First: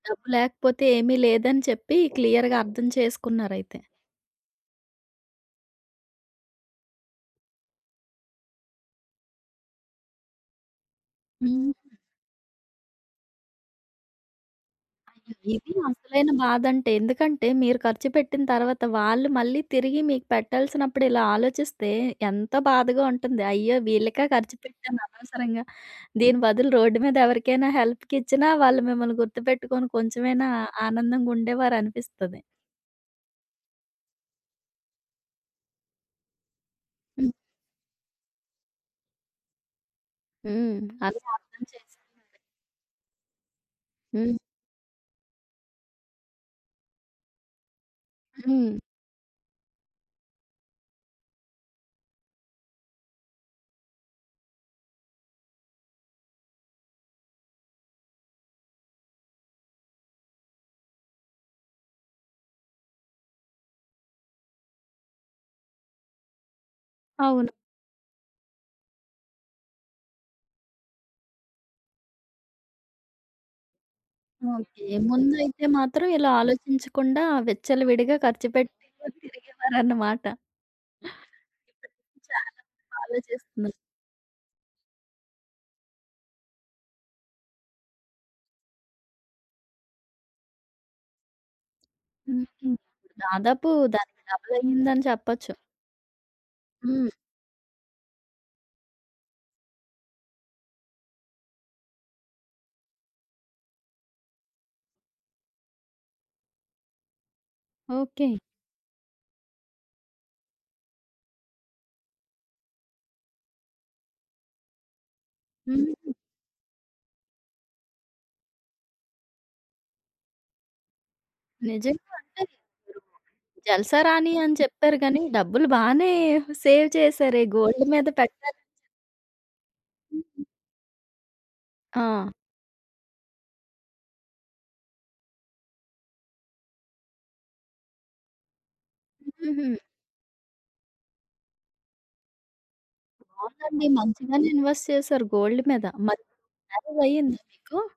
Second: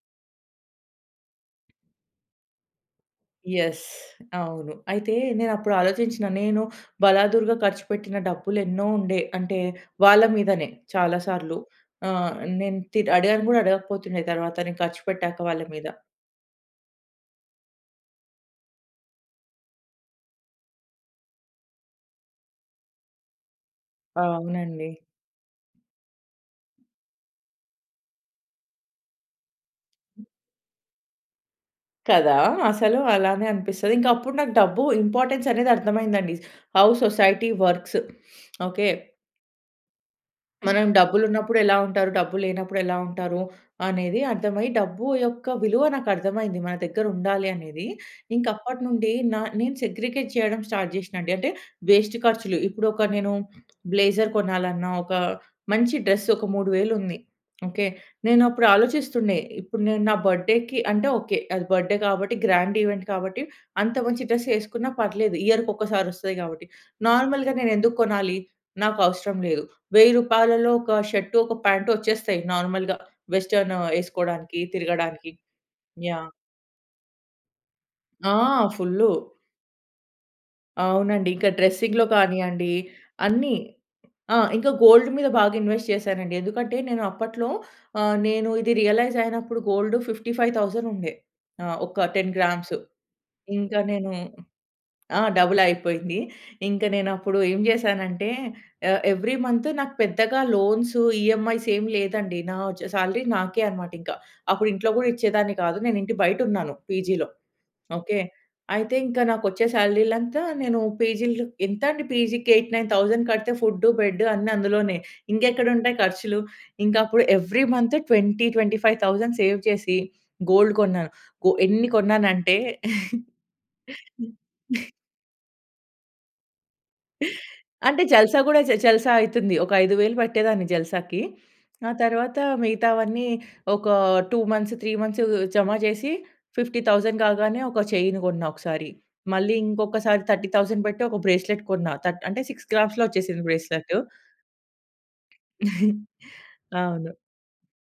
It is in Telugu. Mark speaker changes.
Speaker 1: డబ్బు లేకపోతే ఏమీ లేదని చెప్పి క్లియర్‌గా అర్థం చేసుకున్నారైతే.
Speaker 2: యెస్. అవును. అయితే నేనప్పుడు ఆలోచించిన. నేను బలాదురుగా ఖర్చుపెట్టిన డబ్బులెన్నో ఉండే. అంటే వాళ్ళ మీదనే చాలా సార్లు.
Speaker 1: హ్మ్.
Speaker 2: ఆ! నేను తి అడిగాను గూడా అడగకపోతుండే తరువాత నేను ఖర్చు
Speaker 1: అయ్యో!
Speaker 2: పెట్టాక వాళ్ళ
Speaker 1: ఇది
Speaker 2: మీద.
Speaker 1: అసలైన బాధంటే. ఎందుకంటే, మీరు ఖర్చుపెట్టిన తర్వాత వాళ్ళు మళ్ళీ తిరిగి మీకు పెట్టాల్సినప్పుడిలా ఆలోచిస్తే ఎంత బాధగా ఉంటుంది? అయ్యో!
Speaker 2: ఆ!
Speaker 1: వీళ్ళక ఖర్చు
Speaker 2: అవునండి.
Speaker 1: పెట్టాను అనవసరంగా. దీని బదులు రోడ్డు మీద ఎవరికైనా హెల్ప్‌కిచ్చిన వాళ్ళు మిమ్మల్ని గుర్తుపెట్టుకొని
Speaker 2: హ్మ్.
Speaker 1: కొంచెమైనా ఆనందంగా
Speaker 2: కదా!
Speaker 1: ఉండేవారనిపిస్తది.
Speaker 2: అసలు అలానే అనిపిస్తది. ఇంకా అప్పుడు నాకు డబ్బు ఇంపార్టెన్స్ అనేది అర్ధమయిందండి. How
Speaker 1: hmm.
Speaker 2: Society works. Okay.
Speaker 1: హ్మ్.
Speaker 2: మనం
Speaker 1: అది
Speaker 2: డబ్బులున్నప్పుడు
Speaker 1: అర్ధం
Speaker 2: ఎలా
Speaker 1: చేససుకొని.
Speaker 2: ఉంటారు? డబ్బులు లేనప్పుడు ఎలా ఉంటారు? అనేది
Speaker 1: హ్మ్.
Speaker 2: అర్థమై డబ్బు యొక్క విలువ నాకర్థమైంది. మన దగ్గర ఉండాలి అనేది. ఇంక
Speaker 1: హ్మ్.
Speaker 2: అప్పటినుండి నా నేను సెగ్రిగేట్ జేయడం స్టార్ట్ జేషినండి. అంటే వేస్ట్ ఖర్చులు ఇప్పుడొక నేను బ్లేజర్ కొనాలన్నా, ఒక మంచి డ్రెస్ ఒక మూడు వేలుంది. ఓకే? నేనప్పుడు ఆలోచిస్తుండే. ఇప్పుడు నేను నా బర్త్‌డేకి అంటే ఓకే. అది బర్త్‌డే గాబట్టి, గ్రాండ్ ఈవెంట్ కాబట్టి అంత మంచి డ్రెస్ ఏసుకున్న పర్లేదు. ఇయర్‌కి కొక్కసారి ఒస్తాయి గాబట్టి.
Speaker 1: అవును.
Speaker 2: నార్మల్‌గా నేనెందుకు కొనాలి? నాకవసరం లేదు. రూ. 1000లో ఒక షర్ట్, ఒక ప్యాంటు ఒచ్చేస్తాయి. నార్మల్‌గా వెస్టర్న్ ఏసుకోడానికి
Speaker 1: ఓకే.
Speaker 2: తిరగడానికి.
Speaker 1: ముందైతే మాత్రం ఇలా
Speaker 2: యాహ్!
Speaker 1: ఆలోచించకుండా విచ్చలవిడిగా
Speaker 2: ఆ! ఫుల్లు.
Speaker 1: ఖర్చుపెట్టికొని తిరిగేవారనమాట.
Speaker 2: అవునండి. ఇంకా డ్రెసింగ్‌లో
Speaker 1: చాలా
Speaker 2: కానీయండి,
Speaker 1: బాగా
Speaker 2: అన్ని.
Speaker 1: ఆలోచిస్తున్నారు.
Speaker 2: ఆ! ఇంకా గోల్డ్ మీద బాగా ఇన్‌వెస్ట్ చేసానండి. ఎందుకంటే, నేను అప్పట్లో ఆహ్, నేను ఇది రియలైజ్ అయినప్పుడు గోల్డ్ 55,000 ఉండే. ఆ! ఒక 10
Speaker 1: హుహు.
Speaker 2: గ్రామ్స్.
Speaker 1: దాదాపు
Speaker 2: ఇంకా నేను
Speaker 1: దానికి డబులయ్యిందని
Speaker 2: ఆ!
Speaker 1: చెప్పొచ్చు.
Speaker 2: డబుల్ అయిపోయింది. ఇంక
Speaker 1: హ్మ్.
Speaker 2: నేనప్పుడు ఏం జేసానంటే, ఆహ్, ఎవ్రీ మంత్ నాకు పెద్దగా లోన్సు, ఈఎమ్‌ఐస్ ఏం లేదండి. నా ఒచ్చే సాలరీ నాకే అన్నమాట ఇంక. అప్పుడు ఇంట్లో గూడా ఇచ్చేదాన్ని గాదు. నేనింటి బయటున్నాను. పీజీ‌లో. ఓకే?
Speaker 1: ఓకే.
Speaker 2: అయితే ఇంకా నాకు ఒచ్చే సాలరీలంత నేను పీజీ ఎంతండీ? పీజీ‌కి 8000, 9000 కడితే ఫుడ్డు, బెడ్డు అన్ని అందులోనే. ఇంకెక్కడ ఉంటాయి
Speaker 1: హుహు.
Speaker 2: ఖర్చులు? ఇంకప్పుడు ఎవ్రీ మంత్ 20,000, 25,000 సేవ్ చేసి, గోల్డ్ కొన్నాను. గో ఎన్ని
Speaker 1: నిజంగా. అంటే
Speaker 2: కొన్నానంటే
Speaker 1: మీరు జల్సా రాణి అని చెప్పారు గానీ, డబ్బులు బానే సేవ్ చేసారే! గోల్డ్
Speaker 2: అంటే
Speaker 1: మీద
Speaker 2: జల్సా
Speaker 1: పెట్టారు.
Speaker 2: గూడా జే జల్సా అయితుంది. ఒక 5000
Speaker 1: హుహు.
Speaker 2: పట్టేదాన్ని జల్సాకి. ఆ
Speaker 1: ఆ!
Speaker 2: తర్వాత మిగతావన్నీ ఒక 2 మంత్స్, 3 మంత్స్ జమ జేసి, 50,000 కాగానే ఒక చైన్ గొన్నా ఒకసారి. మళ్ళీ
Speaker 1: హుహు.
Speaker 2: ఇంకొకసారి 30,000 బెట్టి ఒక బ్రేస్‌లెట్ కొన్నా. తట్ అంటే 6 గ్రామ్స్‌లో ఒచ్చేసింది
Speaker 1: అవునండి.
Speaker 2: బ్రేస్లెటు.
Speaker 1: మంచిగానే ఇన్‌వెస్ట్ చేశారు గోల్డ్ మీద. మరి మ్యారేజ్
Speaker 2: అవును.
Speaker 1: అయిందా మీకు?